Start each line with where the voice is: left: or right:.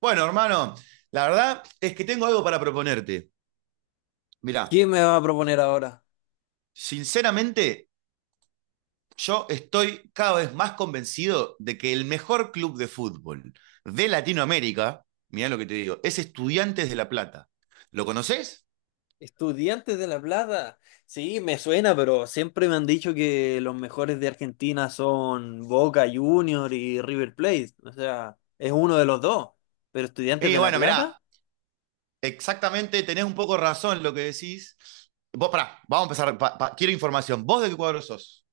right: Bueno, hermano, la verdad es que tengo algo para proponerte. Mirá,
left: ¿Quién me va a proponer ahora?
right: sinceramente, yo estoy cada vez más convencido de que el mejor club de fútbol de Latinoamérica, mirá lo que te digo, es Estudiantes de La Plata. ¿Lo conoces?
left: Estudiantes de La Plata. Sí, me suena, pero siempre me han dicho que los mejores de Argentina son Boca Junior y River Plate. O sea, es uno de los dos. Pero Estudiantes
right: Y
left: de La
right: bueno,
left: Plata.
right: mirá, exactamente tenés un poco razón lo que decís. Vos, pará, vamos a empezar. Quiero información. ¿Vos de qué cuadro sos?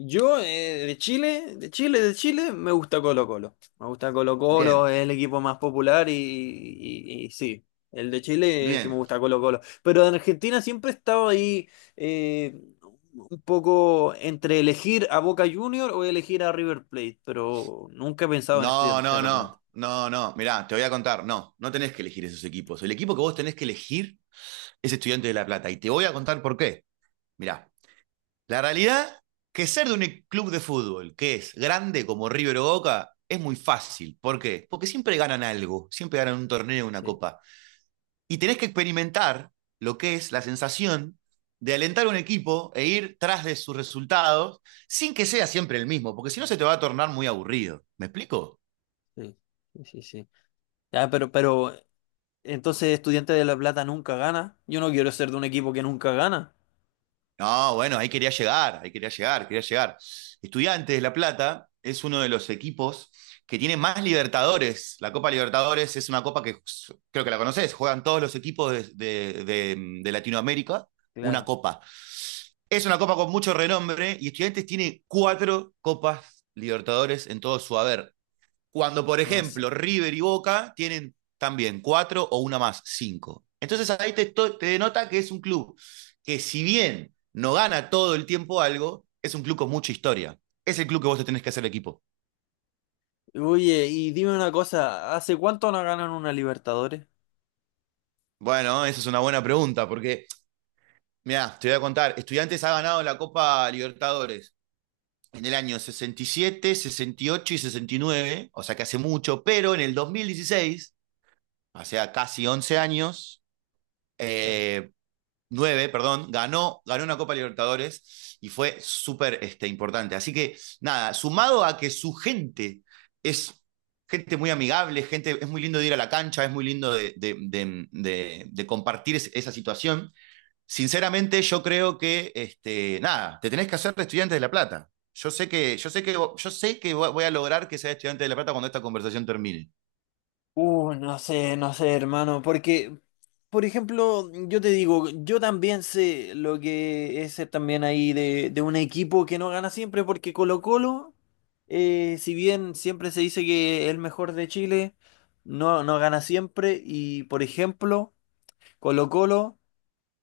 left: Yo, de Chile, de Chile, me gusta Colo-Colo. Me gusta
right: Bien,
left: Colo-Colo, es el equipo más popular y sí, el de Chile es el que me
right: bien.
left: gusta Colo-Colo. Pero en Argentina siempre he estado ahí, eh, un poco entre elegir a Boca Junior o elegir a River Plate, pero nunca he pensado en
right: No,
left: Estudiantes de
right: no,
left: La Plata.
right: no, no, no. Mirá, te voy a contar. No, no tenés que elegir esos equipos. El equipo que vos tenés que elegir es estudiante de La Plata. Y te voy a contar por qué. Mirá, la realidad que ser de un club de fútbol que es grande como River o Boca es muy fácil. ¿Por qué? Porque siempre ganan algo, siempre ganan un torneo, una
left: Sí,
right: copa. Y tenés que experimentar lo que es la sensación de alentar a un equipo e ir tras de sus resultados sin que sea siempre el mismo, porque si no se te va a tornar muy aburrido. ¿Me explico?
left: sí, sí, sí, sí. Ya, pero entonces Estudiantes de La Plata nunca gana. Yo no quiero ser de un equipo que nunca gana.
right: No, bueno, ahí quería llegar, quería llegar. Estudiantes de La Plata es uno de los equipos que tiene más Libertadores. La Copa Libertadores es una copa que creo que la conoces, juegan todos los equipos de, de Latinoamérica, una
left: Claro,
right: copa. Es una copa con mucho renombre y Estudiantes tiene cuatro copas Libertadores en todo su haber. Cuando, por
left: no sé.
right: ejemplo, River y Boca tienen también cuatro o una más, cinco. Entonces ahí te, te denota que es un club que si bien no gana todo el tiempo algo, es un club con mucha historia. Es el club que vos te tenés que hacer equipo.
left: Oye, y dime una cosa, ¿hace cuánto no ganan una Libertadores?
right: Bueno, esa es una buena pregunta, porque mira, te voy a contar, Estudiantes ha ganado la Copa Libertadores en el año 67, 68 y 69, o sea que hace mucho, pero en el 2016, o sea, casi 11 años,
left: Claro.
right: eh, 9 perdón, ganó, ganó una Copa Libertadores y fue súper importante. Así que nada, sumado a que su gente es gente muy amigable, gente, es muy lindo de ir a la cancha, es muy lindo de compartir es, esa situación. Sinceramente, yo creo que, nada, te tenés que hacer de estudiante de La Plata. Yo sé que, yo sé que, yo sé que voy a lograr que sea estudiante de La Plata cuando esta conversación termine.
left: No sé, no sé, hermano, porque, por ejemplo, yo te digo, yo también sé lo que es ser también ahí de, un equipo que no gana siempre, porque Colo-Colo, si bien siempre se dice que es el mejor de Chile, no gana siempre, y por ejemplo, Colo-Colo,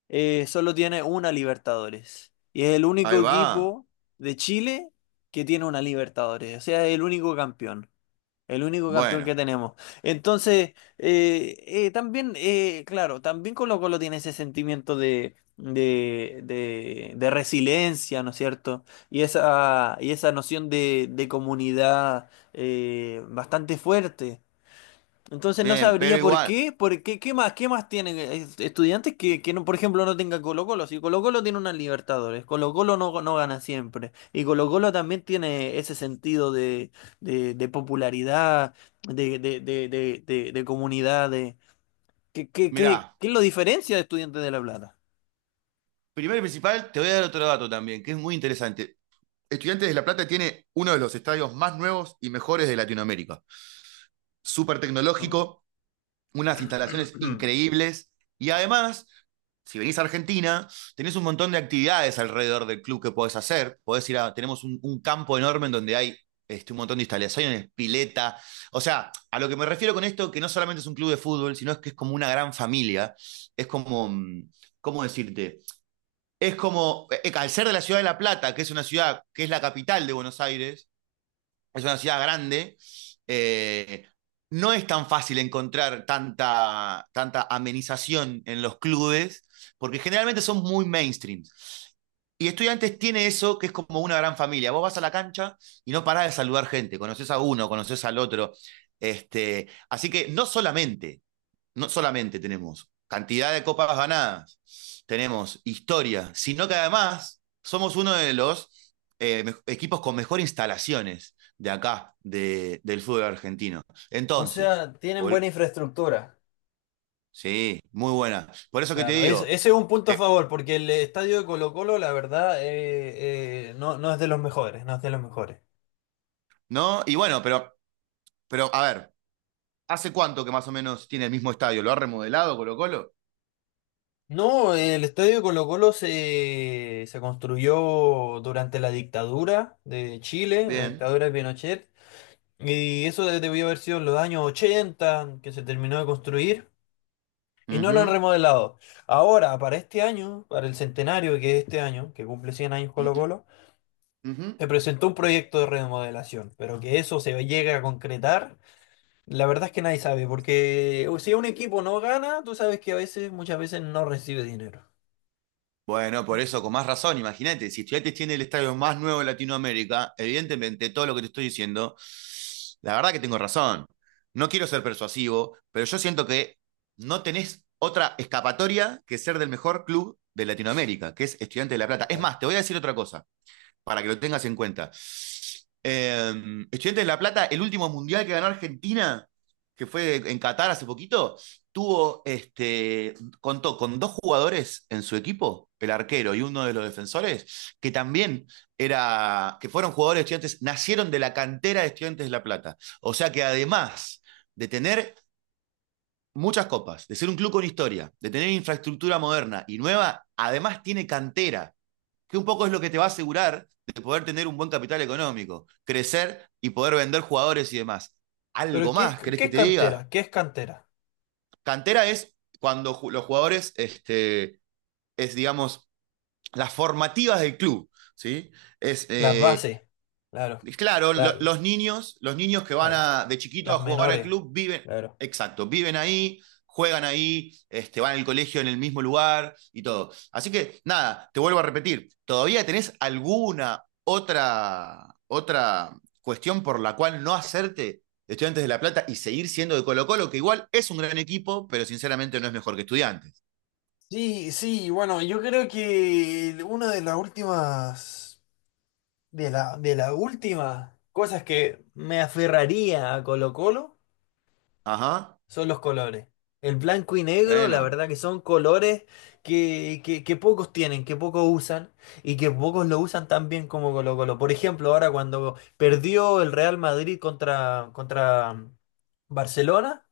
left: solo tiene una Libertadores. Y es el
right: Ahí
left: único
right: va.
left: equipo de Chile que tiene una Libertadores. O sea, es el único campeón. El único campeón
right: Bueno,
left: que tenemos. Entonces, también, claro, también Colo Colo tiene ese sentimiento de, de resiliencia, ¿no es cierto? Y esa noción de comunidad, bastante fuerte. Entonces no
right: bien, pero
left: sabría
right: igual,
left: qué más tienen estudiantes que no, por ejemplo, no tengan Colo-Colo. Si Colo-Colo tiene una Libertadores, Colo-Colo no gana siempre. Y Colo-Colo también tiene ese sentido de, de popularidad, de comunidad, de… ¿
right: mirá,
left: qué lo diferencia de Estudiantes de La Plata?
right: primero y principal, te voy a dar otro dato también, que es muy interesante. Estudiantes de La Plata tiene uno de los estadios más nuevos y mejores de Latinoamérica. Súper
left: Oh.
right: tecnológico, unas instalaciones increíbles y además, si venís a Argentina, tenés un montón de actividades alrededor del club que podés hacer. Podés ir a, tenemos un campo enorme en donde hay un montón de instalaciones, pileta. O sea, a lo que me refiero con esto, que no solamente es un club de fútbol, sino es que es como una gran familia. Es como, ¿cómo decirte? Es como, al ser de la ciudad de La Plata, que es una ciudad, que es la capital de Buenos Aires, es una ciudad grande, eh, no es tan fácil encontrar tanta amenización en los clubes, porque generalmente son muy mainstream. Y Estudiantes tiene eso que es como una gran familia. Vos vas a la cancha y no parás de saludar gente, conoces a uno, conoces al otro. Así que no solamente tenemos cantidad de copas ganadas, tenemos historia, sino que además somos uno de los equipos con mejor instalaciones de acá, de, del fútbol argentino.
left: O
right: Entonces,
left: sea, tienen buena infraestructura.
right: sí, muy buena. Por eso que te
left: Claro,
right: digo,
left: ese es un punto a
right: eh,
left: favor, porque el estadio de Colo-Colo, la verdad, no, no es de los mejores, no es de los mejores.
right: ¿no? Y bueno, pero a ver, ¿hace cuánto que más o menos tiene el mismo estadio? ¿Lo ha remodelado Colo Colo?
left: No, el estadio de Colo-Colo se construyó durante la dictadura de Chile, la
right: Bien.
left: dictadura de Pinochet, y eso debió haber sido en los años 80 que se terminó de construir, y no lo han
right: Ujú,
left: remodelado. Ahora, para este año, para el centenario que es este año, que cumple 100 años
right: ujú,
left: Colo-Colo,
right: ujú.
left: se presentó un proyecto de remodelación, pero que eso se llegue a concretar. La verdad es que nadie sabe, porque si un equipo no gana, tú sabes que a veces, muchas veces no recibe dinero.
right: Bueno, por eso, con más razón, imagínate, si Estudiantes tiene el estadio más nuevo de Latinoamérica, evidentemente todo lo que te estoy diciendo, la verdad que tengo razón. No quiero ser persuasivo, pero yo siento que no tenés otra escapatoria que ser del mejor club de Latinoamérica, que es Estudiantes de La Plata. Es
left: Claro.
right: más, te voy a decir otra cosa para que lo tengas en cuenta. Eh, Estudiantes de La Plata, el último mundial que ganó Argentina, que fue en Qatar hace poquito, tuvo contó con dos jugadores en su equipo, el arquero y uno de los defensores, que también era, que fueron jugadores de estudiantes, nacieron de la cantera de estudiantes de La Plata. O sea que además de tener muchas copas, de ser un club con historia, de tener infraestructura moderna y nueva, además tiene cantera que un poco es lo que te va a asegurar de poder tener un buen capital económico, crecer y poder vender jugadores y demás.
left: Pero
right: Algo más, ¿querés
left: qué
right: que
left: es
right: te diga?
left: cantera? ¿Qué es cantera?
right: Cantera es cuando los jugadores, es digamos, las formativas del club, ¿sí? Es
left: Las bases, claro.
right: claro,
left: La-
right: los niños que van
left: claro.
right: a, de chiquito a
left: Las
right: jugar al
left: menores,
right: club viven,
left: claro.
right: exacto, viven ahí, juegan ahí, van al colegio en el mismo lugar y todo. Así que nada, te vuelvo a repetir, ¿todavía tenés alguna otra cuestión por la cual no hacerte Estudiantes de La Plata y seguir siendo de Colo-Colo, que igual es un gran equipo, pero sinceramente no es mejor que Estudiantes?
left: Sí, sí, bueno, yo creo que una de las últimas, de la, de las últimas cosas que me aferraría a Colo Colo
right: Ajá,
left: son los colores. El blanco y negro, la
right: bueno,
left: verdad que son colores que, que pocos tienen, que pocos usan y que pocos lo usan tan bien como Colo Colo. Por ejemplo, ahora cuando perdió el Real Madrid contra, contra Barcelona,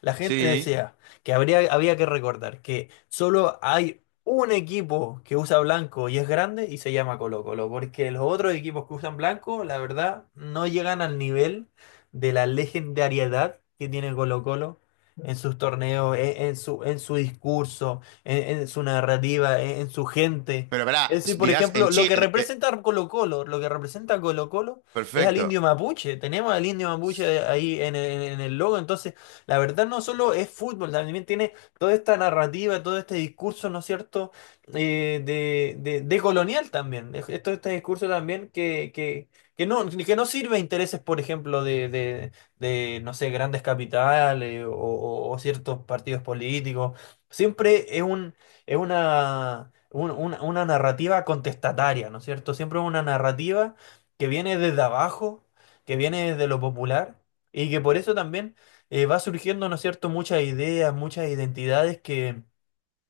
left: la gente
right: sí.
left: decía que habría, había que recordar que solo hay un equipo que usa blanco y es grande y se llama Colo Colo, porque los otros equipos que usan blanco, la verdad, no llegan al nivel de la legendariedad que tiene Colo Colo en sus torneos, en su discurso, en su narrativa, en su gente.
right: Pero verá,
left: Es decir, por
right: dirás
left: ejemplo,
right: en
left: lo que
right: Chile,
left: representa Colo-Colo, lo que representa Colo-Colo es al indio
right: perfecto.
left: mapuche. Tenemos al indio mapuche ahí en el logo. Entonces, la verdad no solo es fútbol, también tiene toda esta narrativa, todo este discurso, ¿no es cierto? De, de colonial también. Es todo este discurso también que no sirve a intereses, por ejemplo, de, no sé, grandes capitales o ciertos partidos políticos. Siempre es un, es una, una narrativa contestataria, ¿no es cierto? Siempre es una narrativa que viene desde abajo, que viene desde lo popular y que por eso también, va surgiendo, ¿no es cierto?, muchas ideas, muchas identidades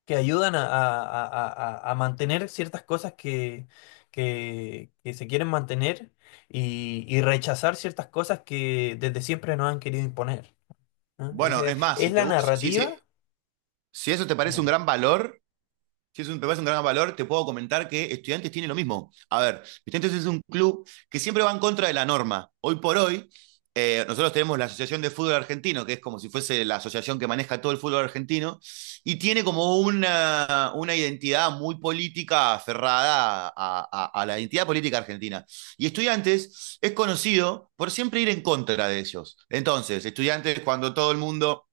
left: que ayudan a, a mantener ciertas cosas que, que se quieren mantener y rechazar ciertas cosas que desde siempre nos han querido imponer, ¿no?
right: Bueno, es más,
left: ¿Es
right: si, te,
left: la
right: gu- si, si- si
left: narrativa?
right: si eso te parece un
left: Viene.
right: gran valor, si eso te parece un gran valor, te puedo comentar que Estudiantes tiene lo mismo. A ver, Estudiantes es un club que siempre va en contra de la norma. Hoy por hoy, nosotros tenemos la Asociación de Fútbol Argentino, que es como si fuese la asociación que maneja todo el fútbol argentino, y tiene como una identidad muy política aferrada a la identidad política argentina. Y Estudiantes es conocido por siempre ir en contra de ellos. Entonces, Estudiantes, cuando todo el mundo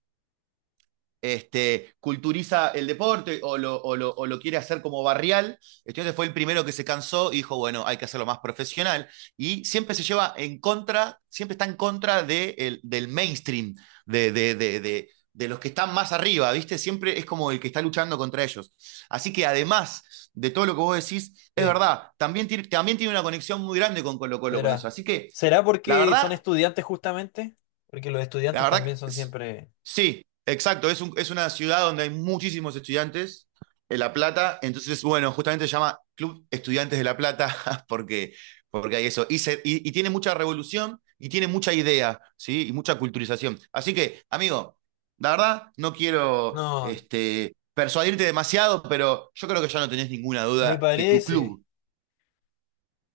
right: culturiza el deporte o lo quiere hacer como barrial. Entonces fue el primero que se cansó y dijo, bueno, hay que hacerlo más profesional. Y siempre se lleva en contra, siempre está en contra de del mainstream, de los que están más arriba, ¿viste? Siempre es como el que está luchando contra ellos. Así que además de todo lo que vos decís, es
left: Sí,
right: verdad, también tiene una conexión muy grande con Colo Colo con eso.
left: será.
right: Así que
left: ¿Será
right: la
left: porque son
right: verdad,
left: estudiantes justamente? Porque los
right: la
left: estudiantes
right: verdad,
left: también
right: que
left: son
right: es-
left: siempre…
right: sí, exacto. Es una ciudad donde hay muchísimos estudiantes en La Plata. Entonces, bueno, justamente se llama Club Estudiantes de La Plata porque, porque hay eso. Y, y tiene mucha revolución y tiene mucha idea, ¿sí? Y mucha culturización. Así que, amigo, la verdad, no quiero
left: No,
right: persuadirte demasiado, pero yo creo que ya no tenés ninguna
left: me
right: duda que tu
left: parece.
right: club,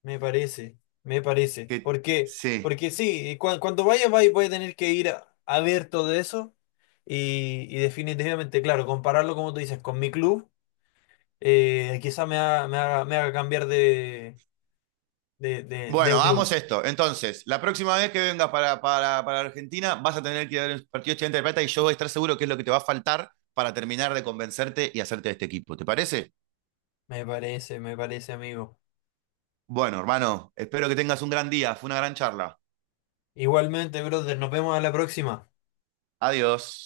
left: Me parece, me parece.
right: que
left: Porque,
right: sí.
left: porque sí, cuando vayas, vais, voy a tener que ir a ver todo eso. Y definitivamente, claro, compararlo, como tú dices, con mi club, quizá me haga, me haga, me haga cambiar de,
right: Bueno,
left: de club.
right: hagamos esto. Entonces, la próxima vez que vengas para Argentina, vas a tener que ir al partido estudiante de plata y yo voy a estar seguro que es lo que te va a faltar para terminar de convencerte y hacerte de este equipo. ¿Te parece?
left: Me parece, amigo.
right: Bueno, hermano, espero que tengas un gran día. Fue una gran charla.
left: Igualmente, brother, nos vemos a la próxima.
right: Adiós.